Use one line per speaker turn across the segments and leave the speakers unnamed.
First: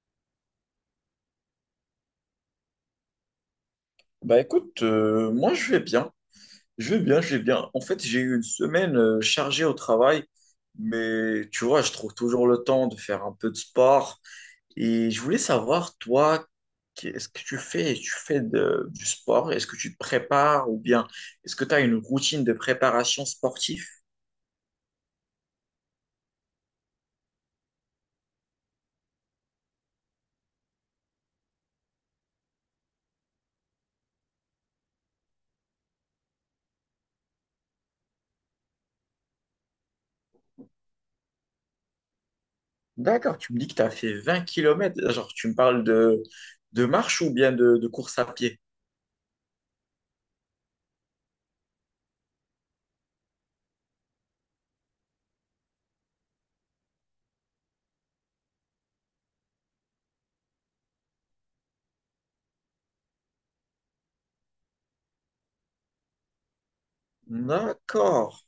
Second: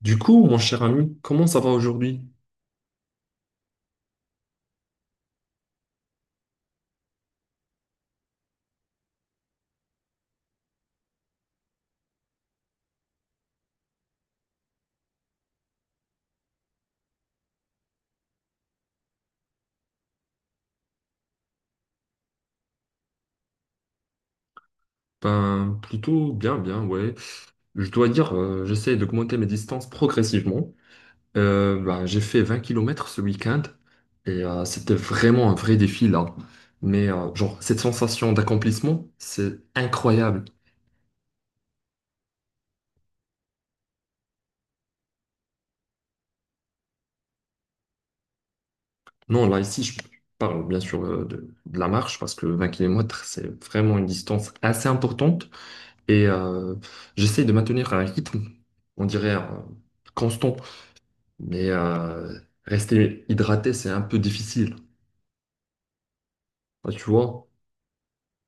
Du coup, mon cher ami, comment ça va aujourd'hui?
Bah écoute, moi je vais bien, je vais bien, je vais bien. En fait, j'ai eu une semaine chargée au travail, mais tu vois, je trouve toujours le temps de faire un peu de sport. Et je voulais savoir, toi, qu'est-ce que tu fais? Tu fais du sport? Est-ce que tu te prépares ou bien est-ce que tu as une routine de préparation sportive?
Ben, plutôt bien, bien, ouais. Je dois dire, j'essaie d'augmenter mes distances progressivement. Ben, j'ai fait 20 km kilomètres ce week-end et c'était vraiment un vrai défi là. Mais genre, cette sensation d'accomplissement, c'est incroyable.
D'accord, tu me dis que tu as fait 20 kilomètres. Genre, tu me parles de marche ou bien de course à pied?
Non, là, ici, je parle bien sûr de la marche parce que 20 km kilomètres c'est vraiment une distance assez importante et j'essaie de maintenir un rythme, on dirait, constant. Mais rester hydraté, c'est un peu difficile. Ah, tu vois?
D'accord.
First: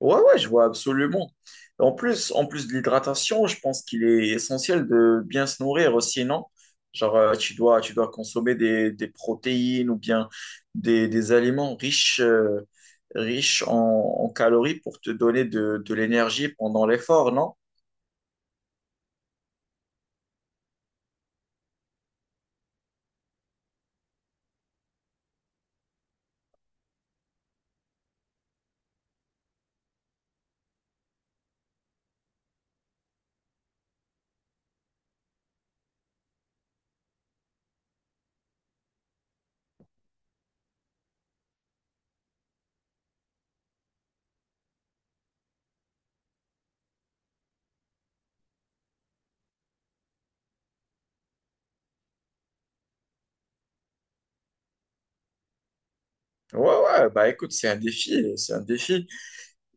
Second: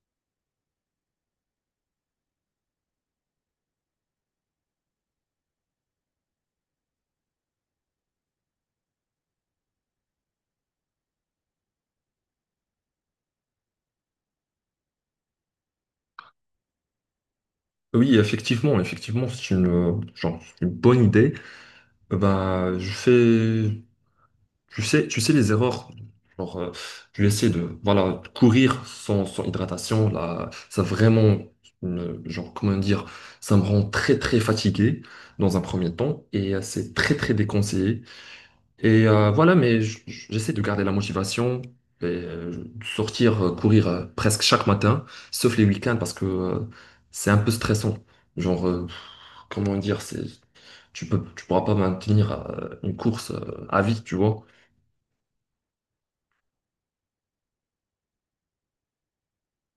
Ouais, ouais, je vois absolument. En plus de l'hydratation, je pense qu'il est essentiel de bien se nourrir aussi, non? Genre, tu dois consommer des protéines ou bien des aliments riches, riches en calories pour te donner de l'énergie pendant l'effort, non?
Oui, effectivement, effectivement, genre, c'est une bonne idée. Bah, je fais, tu sais les erreurs. Genre, je vais essayer de, voilà, courir sans hydratation. Là, ça vraiment, genre, comment dire, ça me rend très, très fatigué dans un premier temps et c'est très, très déconseillé. Et voilà, mais j'essaie de garder la motivation et de sortir courir presque chaque matin, sauf les week-ends parce que c'est un peu stressant. Genre, comment dire, c'est tu pourras pas maintenir une course à vie, tu vois.
Ouais, ouais, bah écoute, c'est un défi, c'est un défi.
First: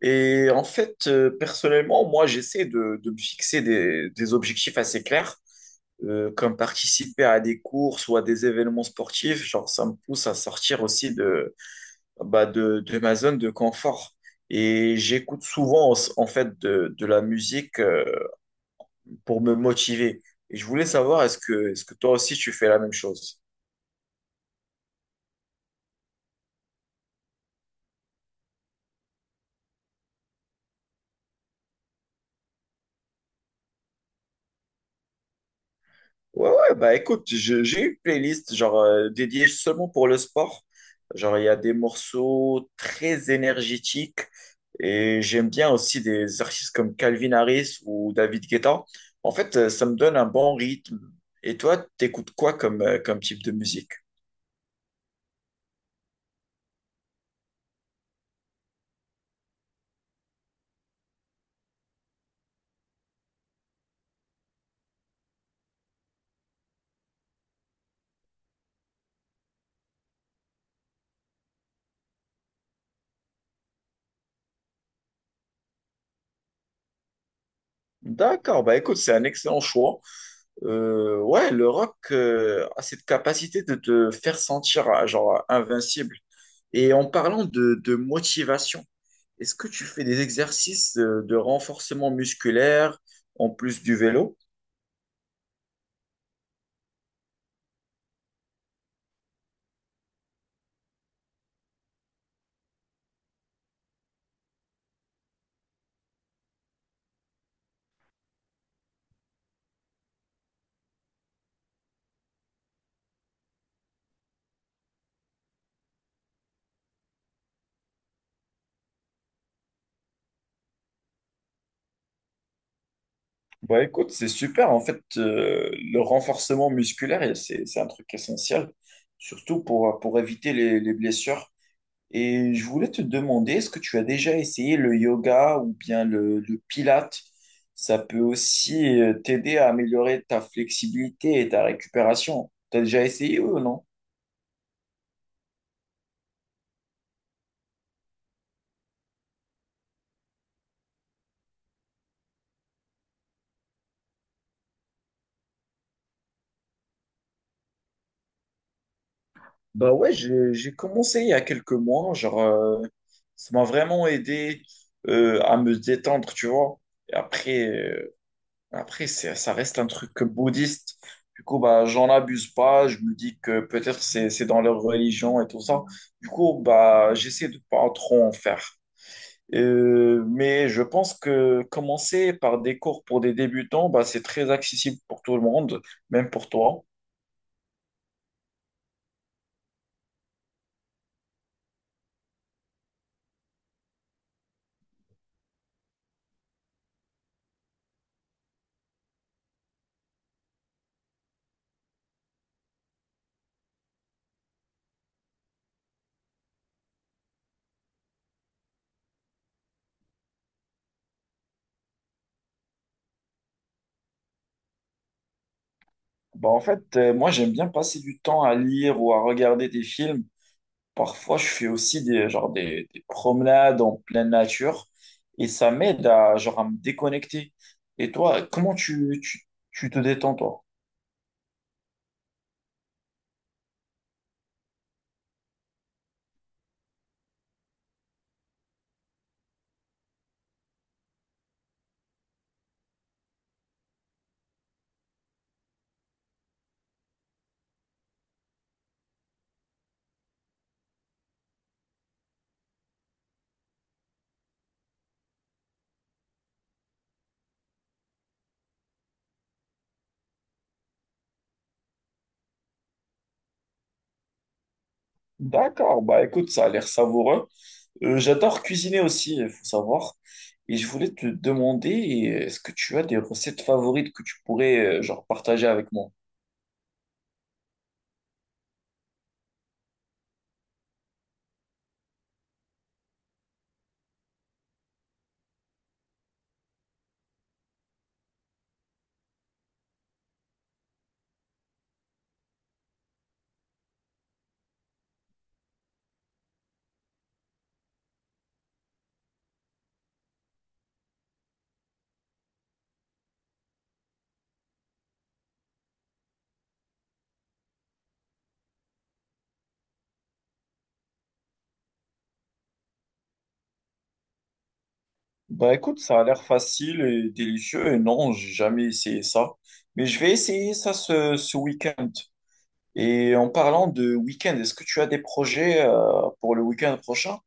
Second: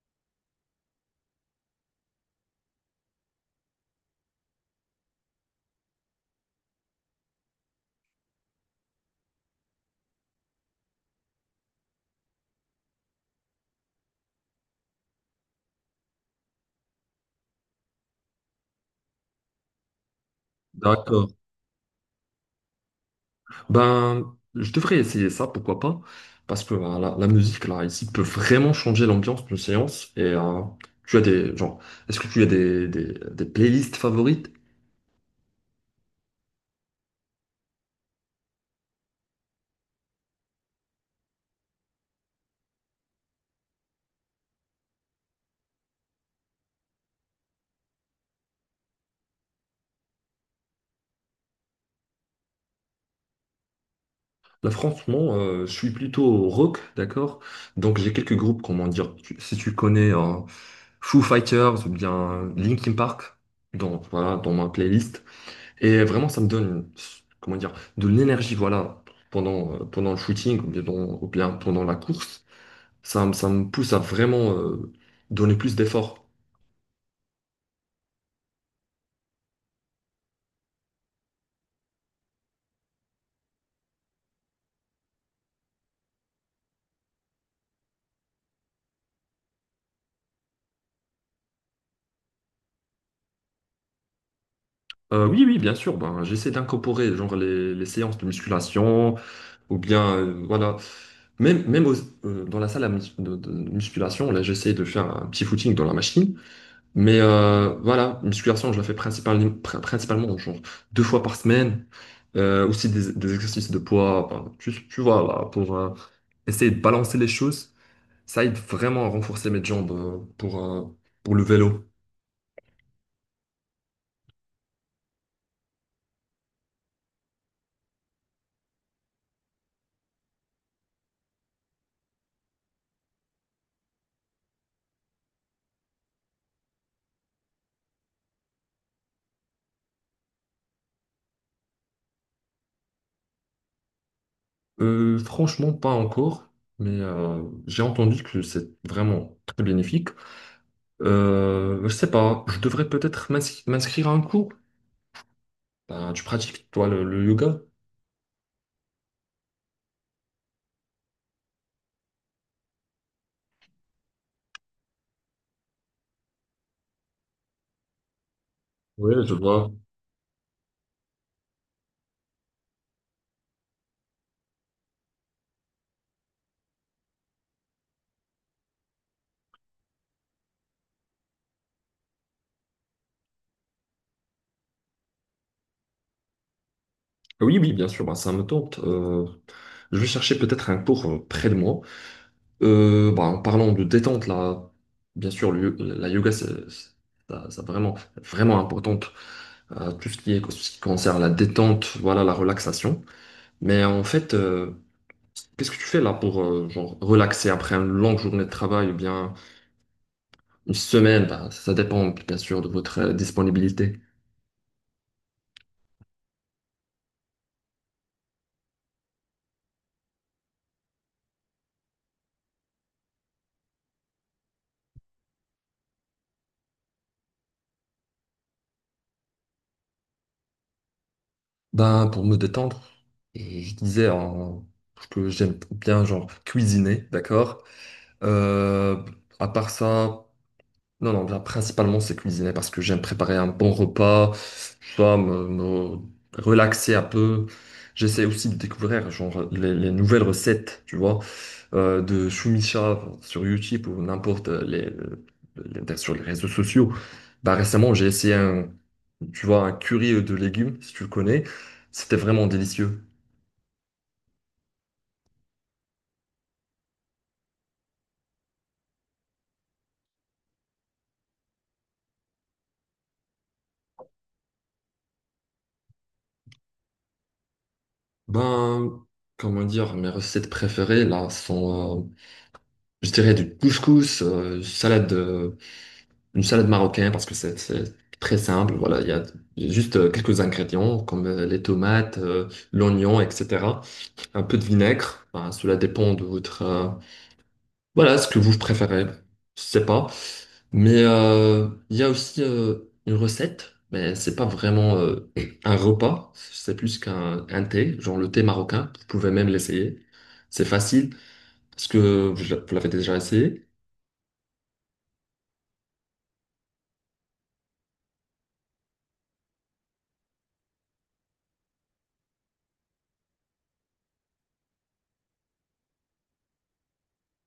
Et en fait, personnellement, moi, j'essaie de me fixer des objectifs assez clairs, comme participer à des courses ou à des événements sportifs. Genre, ça me pousse à sortir aussi de ma zone de confort. Et j'écoute souvent, en fait, de la musique, pour me motiver. Et je voulais savoir,
D'accord.
est-ce que toi aussi, tu fais la même chose?
Ben, je devrais essayer ça, pourquoi pas, parce que la musique là ici peut vraiment changer l'ambiance d'une séance. Et tu as des genre, est-ce que tu as des playlists favorites?
Ouais, ouais, bah écoute, j'ai une playlist genre dédiée seulement pour le sport. Genre, il y a des morceaux très énergétiques et j'aime bien aussi des artistes comme Calvin Harris ou David Guetta. En fait, ça me donne un bon rythme. Et toi, t'écoutes quoi comme, comme type de musique?
Là, franchement, je suis plutôt rock, d'accord? Donc, j'ai quelques groupes, comment dire, si tu connais hein, Foo Fighters ou bien Linkin Park, dans, voilà, dans ma playlist. Et vraiment, ça me donne, comment dire, de l'énergie, voilà, pendant le shooting ou bien, ou bien pendant la course. Ça me pousse à vraiment donner plus d'efforts.
D'accord, bah écoute, c'est un excellent choix. Ouais, le rock a cette capacité de te faire sentir genre invincible. Et en parlant de motivation, est-ce que tu fais des exercices de renforcement musculaire en plus du vélo?
Oui, oui, bien sûr, ben, j'essaie d'incorporer genre les séances de musculation. Ou bien, voilà. Même, même dans la salle de musculation, là, j'essaie de faire un petit footing dans la machine. Mais voilà, musculation, je la fais principalement genre deux fois par semaine. Aussi des exercices de poids, enfin, tu vois, là, pour essayer de balancer les choses. Ça aide vraiment à renforcer mes jambes pour le vélo.
Bah écoute, c'est super. En fait, le renforcement musculaire, et c'est un truc essentiel, surtout pour éviter les blessures. Et je voulais te demander, est-ce que tu as déjà essayé le yoga ou bien le pilate? Ça peut aussi t'aider à améliorer ta flexibilité et ta récupération. T'as déjà essayé ou non?
Franchement, pas encore, mais j'ai entendu que c'est vraiment très bénéfique. Je sais pas, je devrais peut-être m'inscrire à un cours. Ben, tu pratiques, toi, le yoga?
Bah ouais, j'ai commencé il y a quelques mois, genre ça m'a vraiment aidé à me détendre, tu vois. Et après après
Oui, je
c'est ça
vois.
reste un truc bouddhiste. Du coup bah j'en abuse pas, je me dis que peut-être c'est dans leur religion et tout ça. Du coup bah j'essaie de pas trop en faire. Mais je pense que commencer par des cours pour des débutants, bah c'est très accessible pour tout le monde, même pour toi.
Oui, oui, bien sûr, ben, ça me tente. Je vais chercher peut-être un cours près de moi. Ben, en parlant de détente, là, bien sûr, le la yoga, ça vraiment, vraiment importante. Tout ce qui est, ce qui concerne la détente, voilà, la relaxation. Mais en fait, qu'est-ce que tu fais là pour genre, relaxer après une longue journée de travail ou bien une semaine, bah, ça dépend bien sûr de votre disponibilité.
Bah en fait, moi j'aime bien passer du temps à lire ou à regarder des films. Parfois, je fais aussi des promenades en pleine nature et ça m'aide à, genre, à me déconnecter. Et toi, comment tu te détends, toi?
Ben, pour me détendre, et je disais que j'aime bien genre cuisiner, d'accord? Euh, à part ça, non, non, ben, principalement c'est cuisiner parce que j'aime préparer un bon repas, tu vois, me relaxer un peu. J'essaie aussi de découvrir genre, les nouvelles recettes, tu vois, de Shumisha sur YouTube ou n'importe sur les réseaux sociaux. Bah, récemment, j'ai essayé tu vois, un curry de légumes, si tu le connais. C'était vraiment délicieux.
D'accord, bah écoute, ça a l'air savoureux. J'adore cuisiner aussi, il faut savoir. Et je voulais te demander, est-ce que tu as des recettes favorites que tu pourrais genre partager avec moi?
Ben, comment dire, mes recettes préférées, là, sont, je dirais, du couscous, salade une salade marocaine parce que c'est très simple. Voilà, il y a juste quelques ingrédients comme les tomates, l'oignon, etc. Un peu de vinaigre. Ben, cela dépend de votre voilà ce que vous préférez. Je sais pas. Mais il y a aussi une recette, mais c'est pas vraiment un repas. C'est plus qu'un un thé, genre le thé marocain. Vous pouvez même l'essayer. C'est facile parce que vous l'avez déjà essayé.
Bah écoute, ça a l'air facile et délicieux et non, j'ai jamais essayé ça. Mais je vais essayer ça ce week-end. Et en parlant de week-end, est-ce que tu as des projets pour le week-end prochain?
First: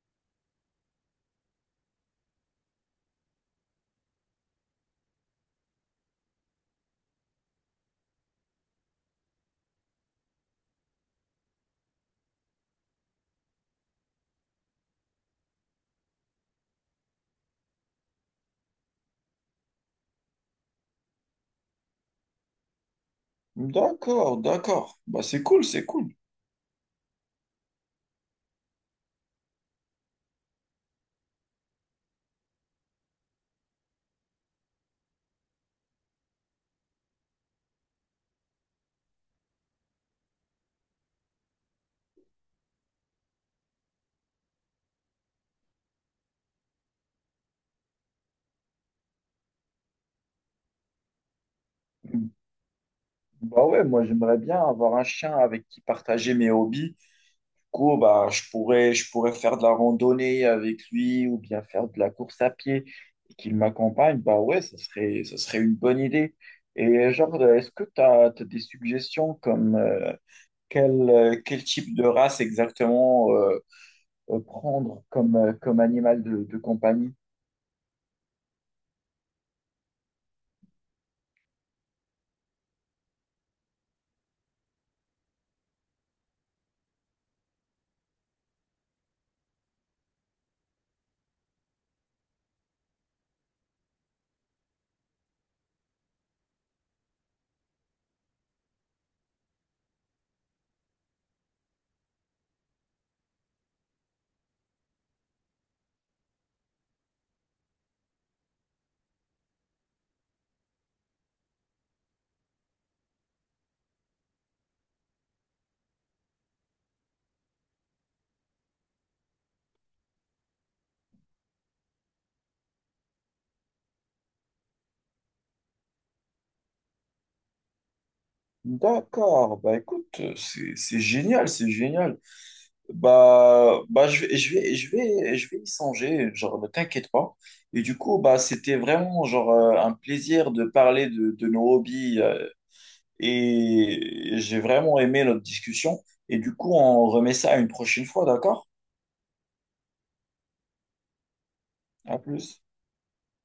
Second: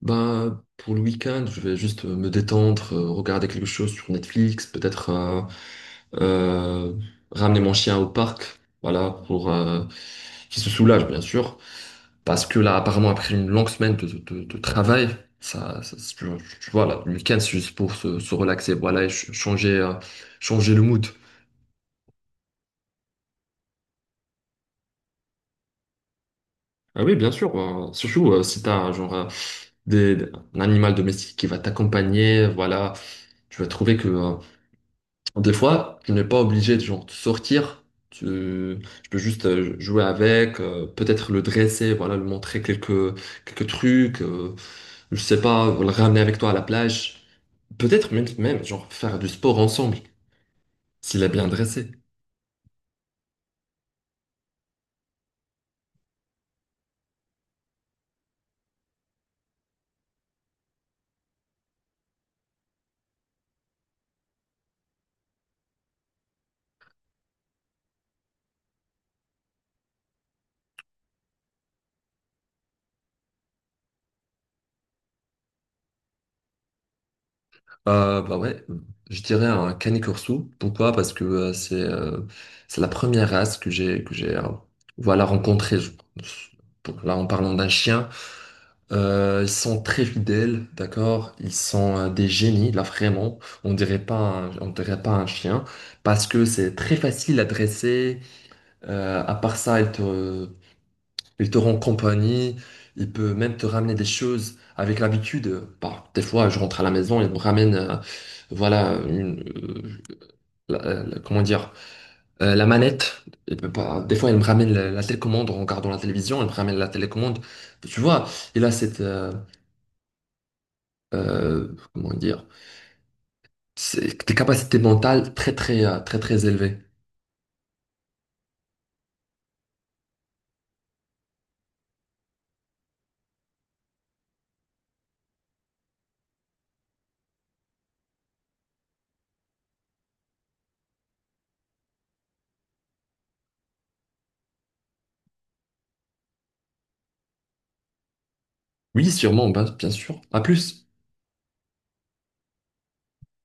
Bah, pour le week-end, je vais juste me détendre, regarder quelque chose sur Netflix, peut-être euh, ramener mon chien au parc, voilà, pour qu'il se soulage, bien sûr. Parce que là, apparemment, après une longue semaine de travail, ça, ça- tu, tu vois, là, le week-end, c'est juste pour se relaxer, voilà, et changer le mood.
D'accord, d'accord. Bah c'est cool, c'est cool.
Ah oui, bien sûr, surtout si t'as genre des, un animal domestique qui va t'accompagner, voilà, tu vas trouver que des fois, tu n'es pas obligé de sortir. Tu, tu peux juste jouer avec, peut-être le dresser, voilà, lui montrer quelques trucs, je sais pas, le ramener avec toi à la plage. Peut-être même, même genre faire du sport ensemble, s'il est bien dressé.
Bah ouais, moi j'aimerais bien avoir un chien avec qui partager mes hobbies. Coup, bah, je pourrais faire de la randonnée avec lui ou bien faire de la course à pied et qu'il m'accompagne, bah ouais, ça serait une bonne idée. Et genre, est-ce que tu as, des suggestions comme quel, quel type de race exactement prendre comme, comme animal de compagnie?
Bah ouais, je dirais un Canis Corso. Pourquoi? Parce que c'est la première race que j'ai voilà rencontrée. Là, en parlant d'un chien, ils sont très fidèles, d'accord? Ils sont des génies, là vraiment. On dirait pas un chien parce que c'est très facile à dresser. À part ça, il te rend compagnie. Il peut même te ramener des choses avec l'habitude. Bah, des fois, je rentre à la maison, il me ramène, voilà, comment dire, la manette. Il peut pas- Des fois, il me ramène la télécommande en regardant la télévision. Il me ramène la télécommande. Tu vois, il a cette euh, comment dire, tes capacités mentales très très très très élevées.
D'accord, bah écoute, c'est génial, c'est génial. Je je vais y songer, genre, ne t'inquiète pas. Et du coup, bah, c'était vraiment, genre, un plaisir de parler de nos hobbies, et j'ai vraiment aimé notre discussion. Et du coup, on remet ça une prochaine fois, d'accord?
Oui, sûrement, ben, bien sûr. À plus.
À plus.